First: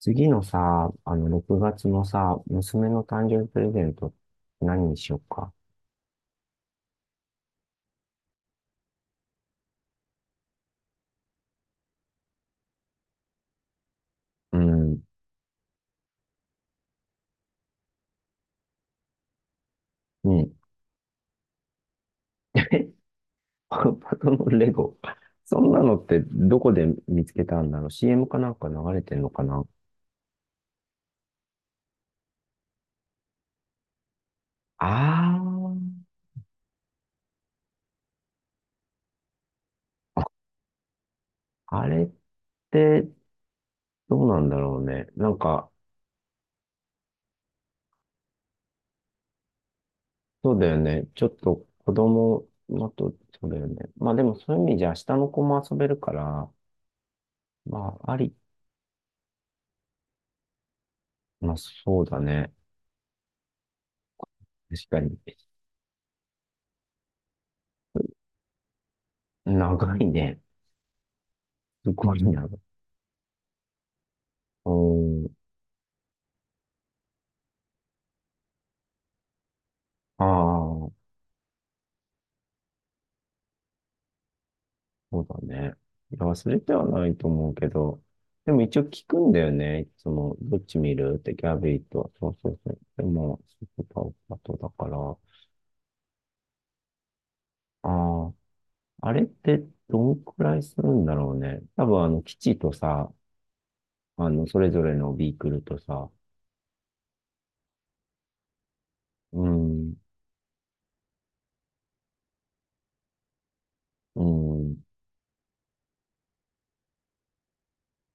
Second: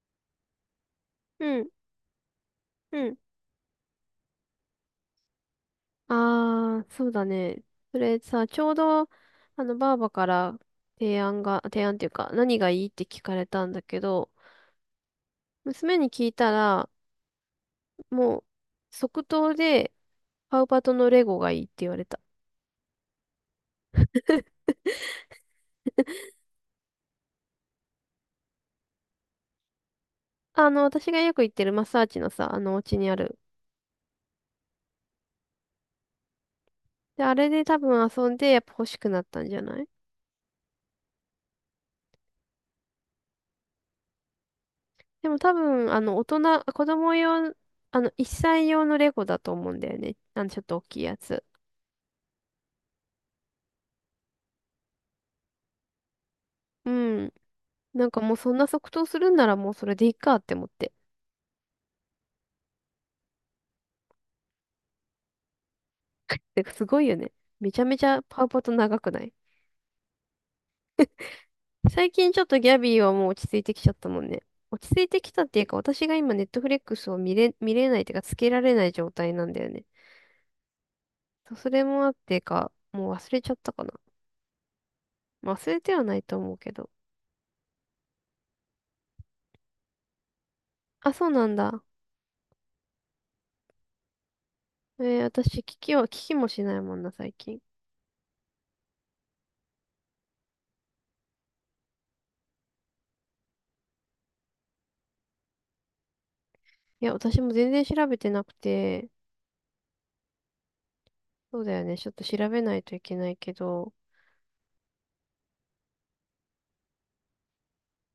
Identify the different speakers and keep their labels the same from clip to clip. Speaker 1: 次のさ、6
Speaker 2: うん、
Speaker 1: 月のさ、娘の
Speaker 2: うん。
Speaker 1: 誕生日プレゼント、何にしようか。
Speaker 2: ああ、そうだね。それさ、ちょうど、ばあばから提案っていうか、何がいいって聞かれたんだけど、
Speaker 1: うん、
Speaker 2: 娘に聞いたら、もう、即答で、
Speaker 1: うん。
Speaker 2: パウパトのレゴがいいって言われた。
Speaker 1: えパパとのレゴ。そんなのってどこで見つけたんだろう ?CM かなんか流れてんのかな？
Speaker 2: 私がよく行ってるマッサージのさ、お家にある。
Speaker 1: あ
Speaker 2: で、あれで多分遊んで、やっぱ欲しくなったんじゃない？
Speaker 1: あー、あれってどうなんだろうね。な
Speaker 2: で
Speaker 1: ん
Speaker 2: も多
Speaker 1: か、
Speaker 2: 分、子供用、1歳用のレゴだと思うんだよね。
Speaker 1: そう
Speaker 2: ちょっ
Speaker 1: だよ
Speaker 2: と大きい
Speaker 1: ね。
Speaker 2: や
Speaker 1: ちょっ
Speaker 2: つ。
Speaker 1: と子供のと、そうだよね。まあでもそういう意味じゃ下の子も遊べるから、
Speaker 2: うん。
Speaker 1: ま
Speaker 2: なん
Speaker 1: ああ
Speaker 2: かも
Speaker 1: り、
Speaker 2: うそんな即答するんならもうそれでいいかって思って。
Speaker 1: まあそうだね。確かに。
Speaker 2: てかすごいよね。めちゃめちゃパウパト長くない？
Speaker 1: 長いね。す
Speaker 2: 最
Speaker 1: ごい
Speaker 2: 近ちょ
Speaker 1: 長
Speaker 2: っ
Speaker 1: い。
Speaker 2: とギャビーはもう落ち着いてきちゃったもんね。
Speaker 1: う
Speaker 2: 落ち着いてき
Speaker 1: ん。
Speaker 2: たっていうか、私が今ネットフレックスを見れないっていうか、つけられない状態なんだよね。
Speaker 1: ああ、
Speaker 2: そうそれもあってか、もう忘れちゃったかな。
Speaker 1: そうだ
Speaker 2: まあ忘
Speaker 1: ね。
Speaker 2: れては
Speaker 1: い
Speaker 2: な
Speaker 1: や、
Speaker 2: いと
Speaker 1: 忘
Speaker 2: 思う
Speaker 1: れて
Speaker 2: け
Speaker 1: は
Speaker 2: ど。
Speaker 1: ないと思うけど、でも一応聞くんだよね。いつも、どっち見
Speaker 2: あ、
Speaker 1: るっ
Speaker 2: そう
Speaker 1: てギ
Speaker 2: なん
Speaker 1: ャビ
Speaker 2: だ。
Speaker 1: ーと。そうそうそう。でも、スーパーパトだから。
Speaker 2: 私、聞きもしないもんな、最近。い
Speaker 1: ああ、あれってどんくらいするんだろうね。多分、基地とさ、それぞれのビークルとさ、
Speaker 2: や、私も全然調べてなくて、
Speaker 1: うん、
Speaker 2: そうだよね。ちょっと調べないといけないけど。
Speaker 1: うん、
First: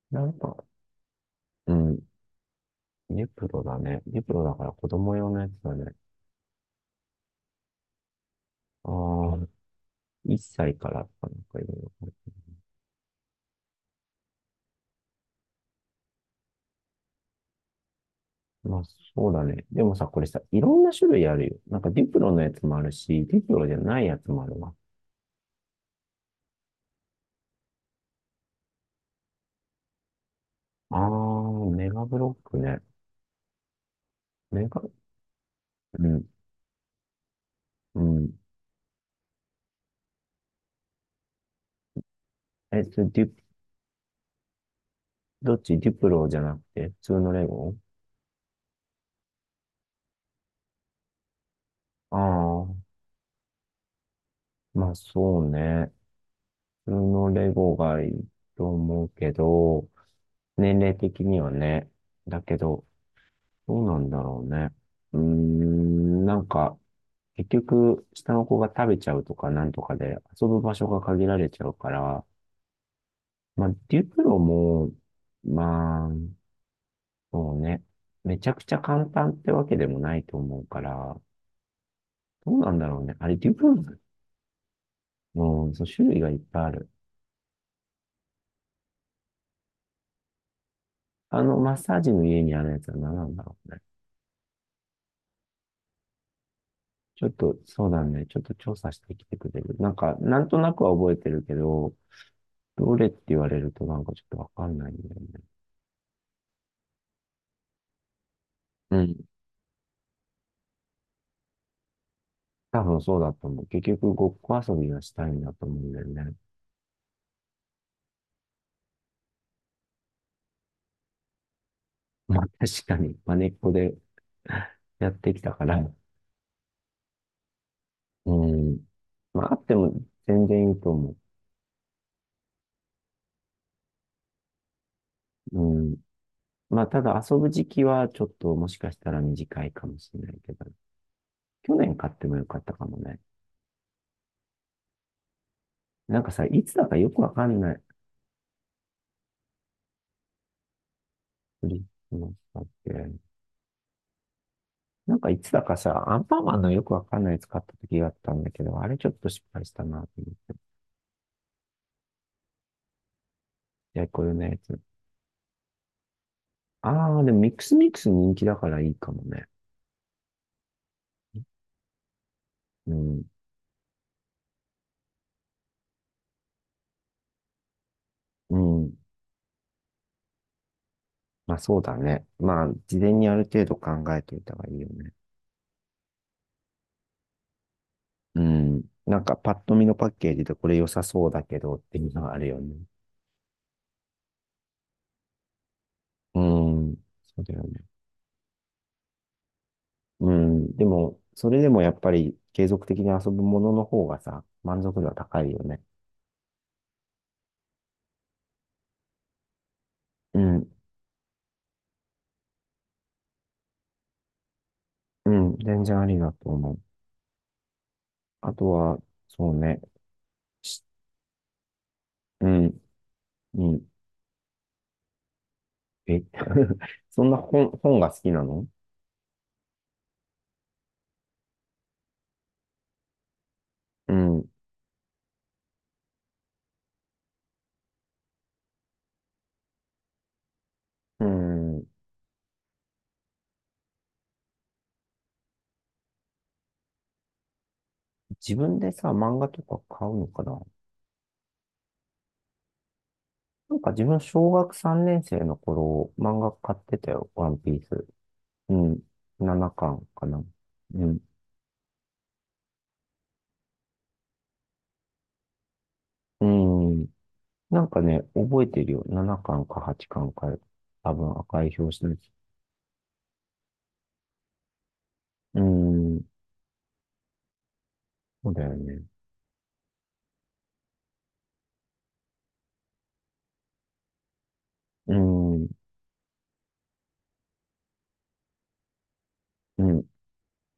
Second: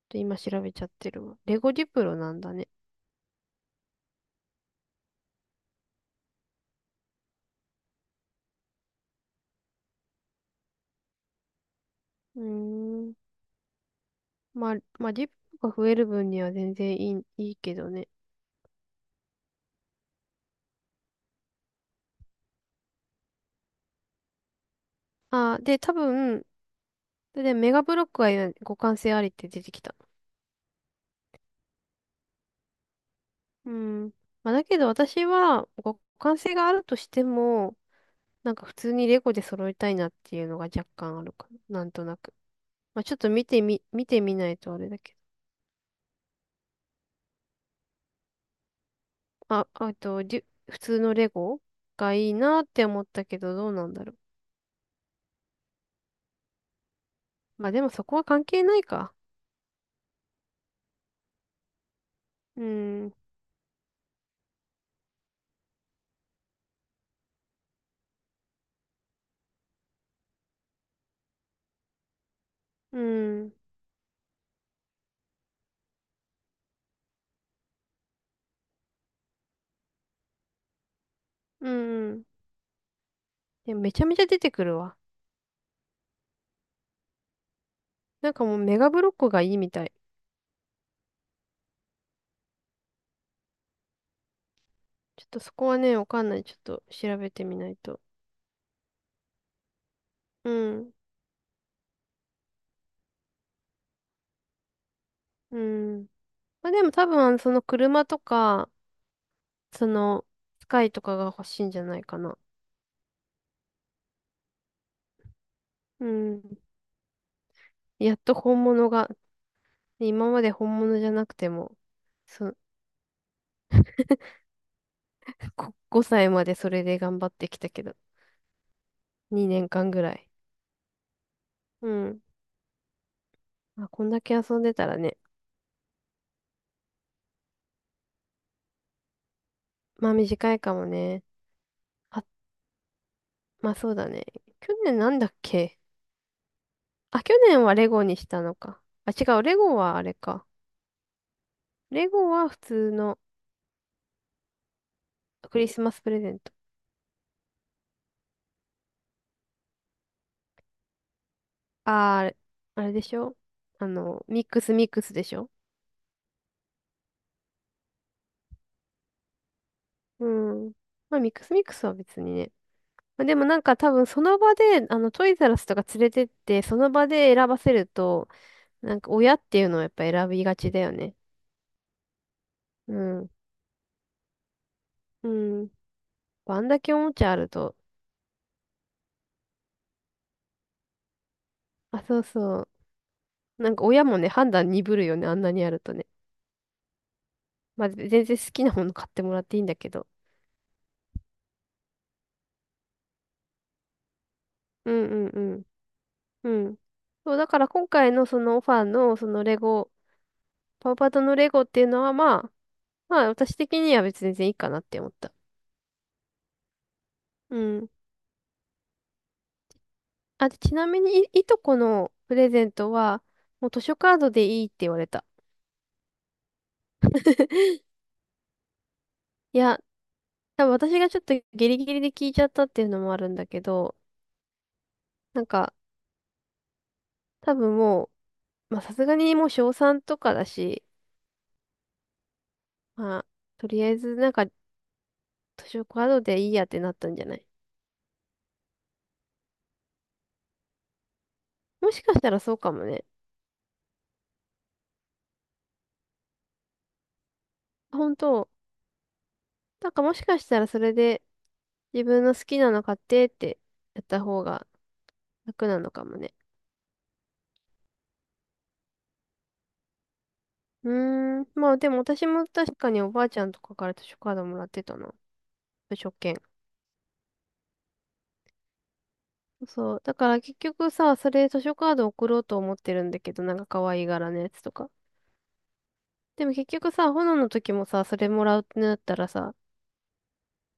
Speaker 2: と
Speaker 1: なん
Speaker 2: 今
Speaker 1: か、
Speaker 2: 調べちゃってるわ。レゴ
Speaker 1: う
Speaker 2: ディ
Speaker 1: ん、
Speaker 2: プロなんだね。
Speaker 1: ネプロだね。ネプロだから子供用のやつだね。ああ、1歳からとかなんかいろいろ。
Speaker 2: うーん。まあ、まあ、ディプロが増える分には全然いいけどね。
Speaker 1: まあ、そうだね。でもさ、これさ、いろんな種類あるよ。なんかディプロのやつもあるし、ディプロじゃないやつもあるわ。
Speaker 2: で、多分、で、メガブロックは互換性ありって出てきた。
Speaker 1: あー、メガブロックね。
Speaker 2: うん。まあ、だ
Speaker 1: メ
Speaker 2: け
Speaker 1: ガ、
Speaker 2: ど私は互
Speaker 1: うん、
Speaker 2: 換性があるとしても、
Speaker 1: うん。
Speaker 2: なんか普通にレゴで揃えたいなっていうのが若干あるかな。なんとなく。
Speaker 1: えっ
Speaker 2: まあ、ちょっ
Speaker 1: デ
Speaker 2: と
Speaker 1: ィ、
Speaker 2: 見てみないとあれだけど。
Speaker 1: どっちディプロじゃなくて、普通のレゴ？
Speaker 2: あ、あと、普通のレゴが
Speaker 1: あ
Speaker 2: いいなっ
Speaker 1: ー、
Speaker 2: て思ったけど、どうなんだろう。
Speaker 1: まあそうね。普通のレ
Speaker 2: まあ
Speaker 1: ゴ
Speaker 2: でも
Speaker 1: が
Speaker 2: そ
Speaker 1: い
Speaker 2: こは
Speaker 1: い
Speaker 2: 関係
Speaker 1: と
Speaker 2: ない
Speaker 1: 思う
Speaker 2: か。
Speaker 1: けど、年齢的にはね。だけ
Speaker 2: う
Speaker 1: ど、
Speaker 2: ん、
Speaker 1: どうなんだろうね。うーん、なんか、結局、下の子が食べちゃうとかなんとかで遊ぶ場所が限られちゃうから、
Speaker 2: うん、
Speaker 1: まあ、デュプロも、まあ、そうね、めちゃくちゃ簡単ってわけでもないと思うから、
Speaker 2: うん、うん。
Speaker 1: どうなんだろうね。あれ、デュプロ
Speaker 2: でもめちゃめちゃ出てくるわ。
Speaker 1: も、そう、種類がいっぱいある。
Speaker 2: なんかもうメガブロックがいいみたい。
Speaker 1: マッサージの家にあるやつは何なんだろうね。
Speaker 2: ちょっとそこはね、わかんない。ちょっと調
Speaker 1: ちょ
Speaker 2: べ
Speaker 1: っ
Speaker 2: て
Speaker 1: と、
Speaker 2: みない
Speaker 1: そう
Speaker 2: と。
Speaker 1: だね。ちょっと調査してきてくれる。なんか、なん
Speaker 2: う
Speaker 1: となくは
Speaker 2: ん、
Speaker 1: 覚えてるけど、どれって言われるとなんかちょっとわかんないんだよね。
Speaker 2: うん。まあでも多分、その車とか、
Speaker 1: うん。
Speaker 2: その、スカイとかが欲しいんじゃないかな。
Speaker 1: 多分そうだと思う。結局、ごっこ遊びがしたいんだと思うんだ
Speaker 2: う
Speaker 1: よね。
Speaker 2: ん。やっと本物が、今まで本物じゃなくても、
Speaker 1: ま
Speaker 2: そ
Speaker 1: あ
Speaker 2: う、
Speaker 1: 確かに、まねっこで やってきたか ら。
Speaker 2: 5歳までそれで頑張ってきたけど、
Speaker 1: うん。まああ
Speaker 2: 2
Speaker 1: って
Speaker 2: 年間
Speaker 1: も
Speaker 2: ぐらい。
Speaker 1: 全然いいと思
Speaker 2: うん。まあ、こんだけ遊んでたらね、
Speaker 1: う。うん。まあただ遊ぶ時期はちょっともしかしたら短いかも
Speaker 2: ま
Speaker 1: し
Speaker 2: あ
Speaker 1: れないけ
Speaker 2: 短い
Speaker 1: ど、
Speaker 2: かもね。
Speaker 1: 去年買ってもよかったかもね。
Speaker 2: まあそうだね。去年なんだっけ？
Speaker 1: なんかさ、いつだかよく
Speaker 2: あ、
Speaker 1: わ
Speaker 2: 去
Speaker 1: かん
Speaker 2: 年
Speaker 1: な
Speaker 2: は
Speaker 1: い。
Speaker 2: レゴにしたのか。あ、違う。レゴはあれか。
Speaker 1: クリ
Speaker 2: レ
Speaker 1: スマ
Speaker 2: ゴ
Speaker 1: ス
Speaker 2: は普
Speaker 1: だっ
Speaker 2: 通
Speaker 1: け。
Speaker 2: の
Speaker 1: なんかいつ
Speaker 2: ク
Speaker 1: だ
Speaker 2: リ
Speaker 1: か
Speaker 2: スマス
Speaker 1: さ、
Speaker 2: プ
Speaker 1: ア
Speaker 2: レ
Speaker 1: ン
Speaker 2: ゼ
Speaker 1: パ
Speaker 2: ン
Speaker 1: ン
Speaker 2: ト。
Speaker 1: マンのよくわかんないやつ買った時があったんだけど、あれちょっと失敗したなと思って。
Speaker 2: あー、あれあれでしょ？
Speaker 1: やいこよの
Speaker 2: ミッ
Speaker 1: や
Speaker 2: クス
Speaker 1: つ。
Speaker 2: ミックスでしょ？
Speaker 1: ああ、でもミックスミックス人気だからいいかもね。
Speaker 2: うん。まあミックスミックスは別にね。
Speaker 1: うん。
Speaker 2: まあ、でもなんか多分その場で、トイザらスとか連れてって、その場で選ばせると、
Speaker 1: う
Speaker 2: な
Speaker 1: ん。
Speaker 2: んか親っていうのはやっぱ選びがちだよね。
Speaker 1: まあそうだね。まあ、
Speaker 2: う
Speaker 1: 事前に
Speaker 2: ん。
Speaker 1: ある程度考えておいた方がいいよね。
Speaker 2: うん。まあんだけおもちゃあると。
Speaker 1: うん。なんかパッと見のパッケージでこれ良さそうだけどって
Speaker 2: あ、
Speaker 1: いう
Speaker 2: そ
Speaker 1: の
Speaker 2: う
Speaker 1: があるよ
Speaker 2: そ
Speaker 1: ね。
Speaker 2: う。なんか親もね、判断鈍るよね。あんなにあるとね。
Speaker 1: うん。そうだよね。
Speaker 2: まあ、全然好きなもの買ってもらっていいんだけど。
Speaker 1: うん。でも、それでもやっぱり継続的に遊ぶものの方がさ、満
Speaker 2: う
Speaker 1: 足度は
Speaker 2: んうんう
Speaker 1: 高いよ
Speaker 2: ん。
Speaker 1: ね。
Speaker 2: うん。そう、だから今回のそのオファーのそのレゴ、
Speaker 1: うん。
Speaker 2: パウパトのレゴっていうのはまあ、まあ私的には別に全然いいかなって思っ
Speaker 1: う
Speaker 2: た。
Speaker 1: ん。全然ありだと思う。
Speaker 2: うん。
Speaker 1: あとは、そうね、
Speaker 2: あ、でち
Speaker 1: し
Speaker 2: なみにいとこのプ
Speaker 1: う
Speaker 2: レゼン
Speaker 1: ん、
Speaker 2: トは、
Speaker 1: う
Speaker 2: もう図
Speaker 1: ん、
Speaker 2: 書カードでいいって言われた。
Speaker 1: え、そんな本、本が好きなの？
Speaker 2: いや、多分私がちょっとギリギリで聞いちゃったっていうのもあるんだけど、
Speaker 1: うん、
Speaker 2: なんか、多分もう、まあさすがにもう小3とかだし、
Speaker 1: うん。
Speaker 2: まあ、とりあえずなんか図書カードでいいやってなったんじゃない？
Speaker 1: 自分でさ、漫画とか買うのかな？
Speaker 2: もしかしたらそうかもね。
Speaker 1: なんか自分、小学3年生の頃、漫画買ってたよ、ワンピース。
Speaker 2: 本当、
Speaker 1: うん、7
Speaker 2: なん
Speaker 1: 巻
Speaker 2: か
Speaker 1: かん
Speaker 2: もし
Speaker 1: か
Speaker 2: か
Speaker 1: な。
Speaker 2: したらそれ
Speaker 1: うん、
Speaker 2: で自分の好きなの買ってってやった方が楽なのかもね。
Speaker 1: うん。なんかね、覚えてるよ。7巻か8巻かんか、
Speaker 2: う
Speaker 1: 多分
Speaker 2: ーん、
Speaker 1: 赤
Speaker 2: ま
Speaker 1: い
Speaker 2: あでも
Speaker 1: 表紙のや
Speaker 2: 私
Speaker 1: つ。
Speaker 2: も確かにおばあちゃんとかから図書カードもらってたな。
Speaker 1: う
Speaker 2: 図書
Speaker 1: ん、
Speaker 2: 券。
Speaker 1: そうだよね。
Speaker 2: そう。だから結局さ、それ図書カード送ろうと思ってるんだけど、なんか可愛い柄のやつとか。
Speaker 1: うん、
Speaker 2: でも結局さ、炎の時もさ、それもらうってなったらさ、
Speaker 1: うん、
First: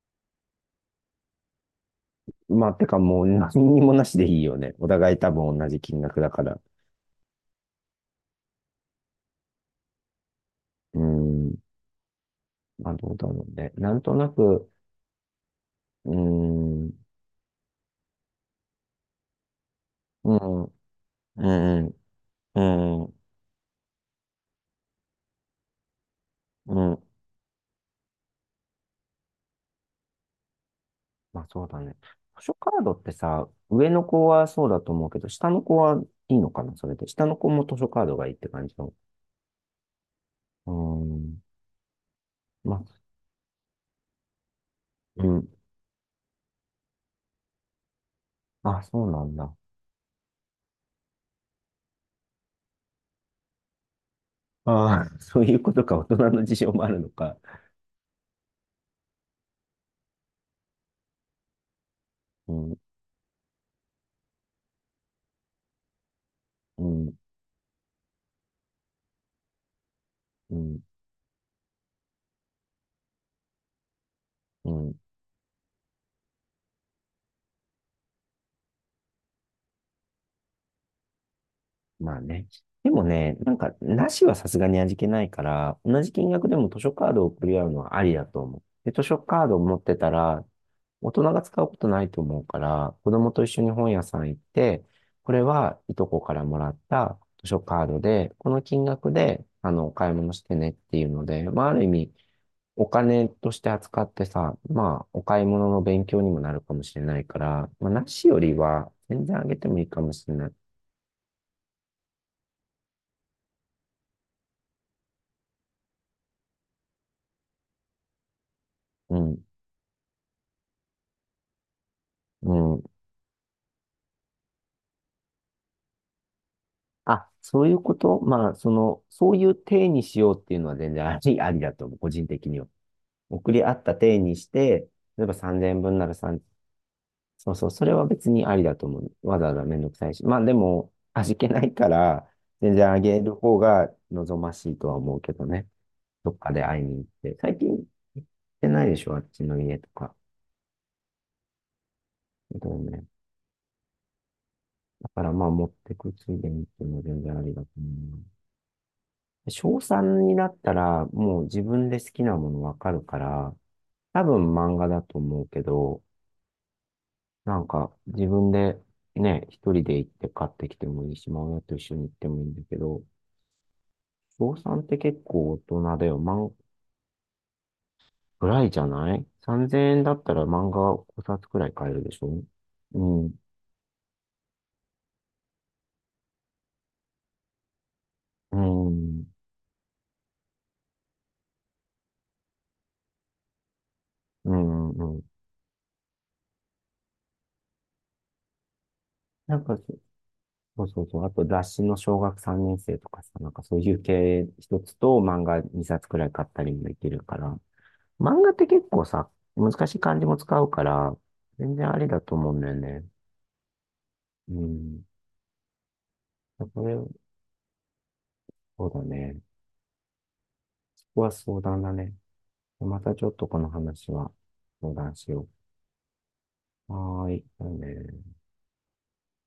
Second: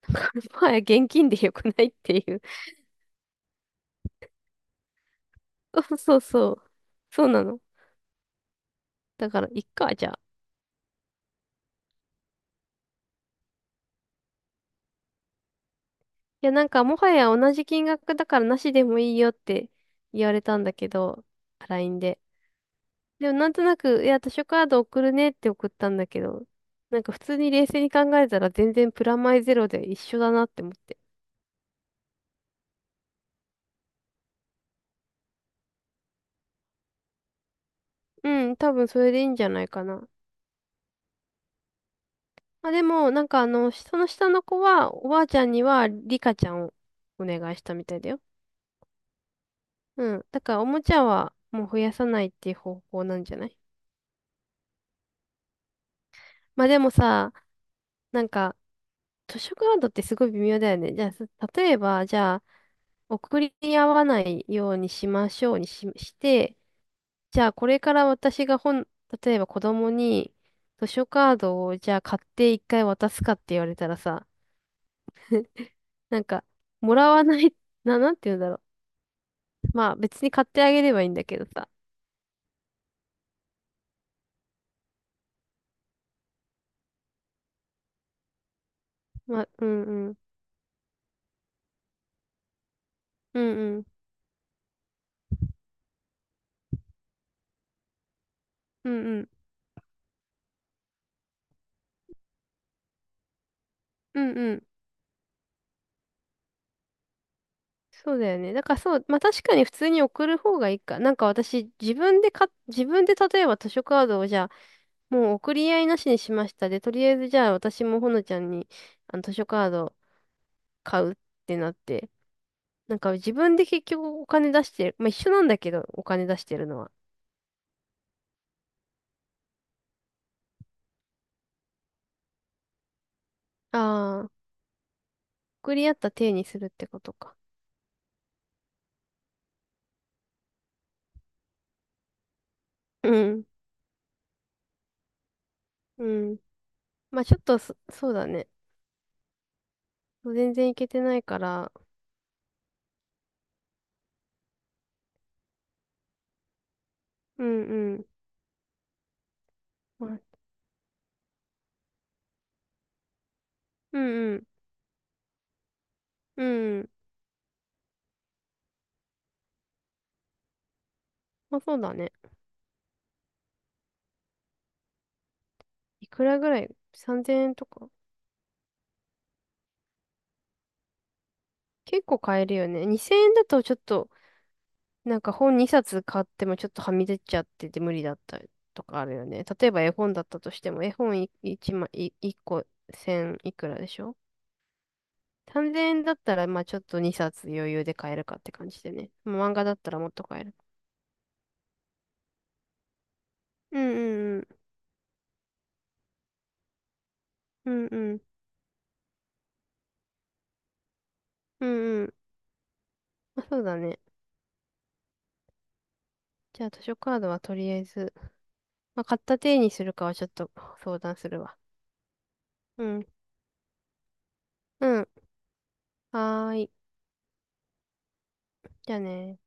Speaker 2: もはや現金でよくないっていう。
Speaker 1: まあ、てかもう何にもなしでいいよね。お互い多分同 じ
Speaker 2: そう
Speaker 1: 金
Speaker 2: そ
Speaker 1: 額
Speaker 2: う
Speaker 1: だか
Speaker 2: そ
Speaker 1: ら。
Speaker 2: う。そうなの。だから、いっか、じゃあ。
Speaker 1: うーん。まあ、どうだろうね。なんとなく、うー
Speaker 2: いや、なんか、
Speaker 1: ん、
Speaker 2: もはや同じ金額だからなしでもいいよって言わ
Speaker 1: う
Speaker 2: れた
Speaker 1: ん、
Speaker 2: んだけど、
Speaker 1: うん、
Speaker 2: LINE で。
Speaker 1: うん、う
Speaker 2: でも、なんとなく、いや、図書カード送るねって送ったんだけど、
Speaker 1: ん。
Speaker 2: なんか、普通に冷静に考えたら全然プラマイゼロで一緒だなって思って。
Speaker 1: まあ、そうだね。図書カードってさ、上の子はそうだと思うけど、下の子はいいのかな、それで。下の子も図書カードが
Speaker 2: う
Speaker 1: いいって
Speaker 2: ん、
Speaker 1: 感
Speaker 2: 多
Speaker 1: じ
Speaker 2: 分
Speaker 1: の。
Speaker 2: それでいいんじゃないかな。
Speaker 1: うーん。
Speaker 2: まあ、
Speaker 1: まあ、
Speaker 2: でも、なんかその下の子は、おば
Speaker 1: う
Speaker 2: あちゃ
Speaker 1: ん。
Speaker 2: んには、リカちゃんをお願いしたみたいだよ。
Speaker 1: あ、そうなんだ。
Speaker 2: うん。だから、おもちゃはもう増やさないっていう方法なんじゃない？
Speaker 1: ああ、そういうことか、大人の事
Speaker 2: まあ
Speaker 1: 情
Speaker 2: で
Speaker 1: もあ
Speaker 2: も
Speaker 1: るの
Speaker 2: さ、
Speaker 1: か。
Speaker 2: なんか、図書カードってすごい微妙だよね。じゃあ、例えば、じゃあ、
Speaker 1: うん、
Speaker 2: 送り合わないようにしましょうにして、
Speaker 1: うん、
Speaker 2: じゃあ、これから私が例えば子供に
Speaker 1: うん、
Speaker 2: 図書カードを、じゃあ、買って一回渡すかって言われたらさ、
Speaker 1: うん。
Speaker 2: なんか、もらわない、なんて言うんだろう。まあ、別に買ってあげればいいんだけどさ。
Speaker 1: まあね。でもね、なんか、なしはさすがに味気ないから、同じ金額でも図書カードを送り合うのはありだと思う。で、図書
Speaker 2: ま
Speaker 1: カー
Speaker 2: あ、
Speaker 1: ドを
Speaker 2: う
Speaker 1: 持っ
Speaker 2: ん
Speaker 1: てた
Speaker 2: うん。
Speaker 1: ら、大人が使うことないと思うから、子供
Speaker 2: う
Speaker 1: と
Speaker 2: ん
Speaker 1: 一緒に
Speaker 2: うん。
Speaker 1: 本屋さん行って、これはいとこからもらった図書カードで、この金
Speaker 2: うん
Speaker 1: 額
Speaker 2: うん。
Speaker 1: で、お買い物してねっていうので、まあ、ある意味、お金として扱っ
Speaker 2: う
Speaker 1: て
Speaker 2: んう
Speaker 1: さ、
Speaker 2: ん。
Speaker 1: まあ、お買い物の勉強にもなるかもしれないから、まあ、な
Speaker 2: そう
Speaker 1: し
Speaker 2: だよ
Speaker 1: より
Speaker 2: ね。だから
Speaker 1: は、
Speaker 2: そう、まあ
Speaker 1: 全然
Speaker 2: 確
Speaker 1: あげ
Speaker 2: かに
Speaker 1: て
Speaker 2: 普
Speaker 1: もい
Speaker 2: 通
Speaker 1: いか
Speaker 2: に
Speaker 1: も
Speaker 2: 送
Speaker 1: しれ
Speaker 2: る
Speaker 1: ない。
Speaker 2: 方がいいか。なんか私、自分で例えば図書カードをじゃあ、もう送り合いなしにしましたで、とりあえずじゃあ私もほのちゃんに
Speaker 1: う
Speaker 2: 図
Speaker 1: ん。
Speaker 2: 書カード買うってなって、
Speaker 1: う
Speaker 2: なんか自分で結局お金出してる、まあ一緒なんだけど、お金出してるのは。
Speaker 1: そういうことまあ、そういう体にしようっていうのは全然あり、ありだと思う、個人的には。送り合った体
Speaker 2: ああ、
Speaker 1: にして、例えば3 0
Speaker 2: 送り合っ
Speaker 1: 分な
Speaker 2: た
Speaker 1: ら
Speaker 2: 体
Speaker 1: 3、
Speaker 2: にするってことか。
Speaker 1: そうそう、それは別にありだと思う。わざわざめんどくさいし。まあでも、味気ないから、全然あ
Speaker 2: う
Speaker 1: げる
Speaker 2: ん、
Speaker 1: 方が望ましいとは思うけどね。
Speaker 2: う
Speaker 1: どっ
Speaker 2: ん。
Speaker 1: かで会いに行っ
Speaker 2: まあち
Speaker 1: て。
Speaker 2: ょっ
Speaker 1: 最
Speaker 2: と
Speaker 1: 近行
Speaker 2: そう
Speaker 1: っ
Speaker 2: だね。
Speaker 1: てないでしょ、あっちの家とか。
Speaker 2: 全然いけてないから、
Speaker 1: だよね。だからまあ持ってくついでにっていうのは全然あ
Speaker 2: う
Speaker 1: りだ
Speaker 2: ん
Speaker 1: と思
Speaker 2: うん。
Speaker 1: うな。小
Speaker 2: まあ、
Speaker 1: 3になったら、もう自分で好きなものわかるから、
Speaker 2: う
Speaker 1: 多
Speaker 2: んうん、
Speaker 1: 分漫画だと思うけど、
Speaker 2: うん。
Speaker 1: なんか自分でね、一人で行って買ってきてもいいし、まあ
Speaker 2: ま
Speaker 1: 親
Speaker 2: あ
Speaker 1: と
Speaker 2: そう
Speaker 1: 一
Speaker 2: だ
Speaker 1: 緒に行
Speaker 2: ね。
Speaker 1: ってもいいんだけど、小3って結構大人だ
Speaker 2: い
Speaker 1: よ。
Speaker 2: くら
Speaker 1: 漫
Speaker 2: ぐ
Speaker 1: 画、
Speaker 2: らい ?3000 円とか
Speaker 1: ぐらいじゃない ?3000 円だったら漫画5冊くらい買える
Speaker 2: 結
Speaker 1: でし
Speaker 2: 構
Speaker 1: ょ？
Speaker 2: 買えるよね。
Speaker 1: う
Speaker 2: 2000
Speaker 1: ん、う
Speaker 2: 円だとちょっと、なんか本2冊買ってもちょっとはみ出ちゃってて無理だったとかあるよ
Speaker 1: ん、
Speaker 2: ね。例えば絵本だったとしても、絵本1枚、1個1000いくらでしょ
Speaker 1: うん、うん。
Speaker 2: ?3000 円だったら、まあちょっと2冊余裕で買えるかって感じでね。もう漫
Speaker 1: なん
Speaker 2: 画だ
Speaker 1: か、
Speaker 2: ったらもっと買える。
Speaker 1: そうそうそう。あと雑誌の小学3年生とかさ、なんかそ
Speaker 2: う
Speaker 1: う
Speaker 2: ん
Speaker 1: いう
Speaker 2: うんう
Speaker 1: 系
Speaker 2: ん。
Speaker 1: 一つと漫画2冊くらい買ったりもできるから、
Speaker 2: うんうん。
Speaker 1: 漫画って結構さ、難しい漢字も使うから、
Speaker 2: う
Speaker 1: 全然あ
Speaker 2: んう
Speaker 1: り
Speaker 2: ん。
Speaker 1: だと思うんだよね。
Speaker 2: まあ、そうだね。
Speaker 1: うん。
Speaker 2: じゃあ図
Speaker 1: これ、
Speaker 2: 書カードはとりあえず、
Speaker 1: そう
Speaker 2: ま
Speaker 1: だ
Speaker 2: あ買った
Speaker 1: ね。
Speaker 2: 手にするかはちょっと相
Speaker 1: そ
Speaker 2: 談
Speaker 1: こ
Speaker 2: す
Speaker 1: は
Speaker 2: るわ。
Speaker 1: 相談だね。
Speaker 2: う
Speaker 1: ま
Speaker 2: ん。
Speaker 1: たちょっとこの話は相
Speaker 2: うん。
Speaker 1: 談しよ
Speaker 2: はーい。
Speaker 1: う。はーい。じゃあね。
Speaker 2: じゃあね。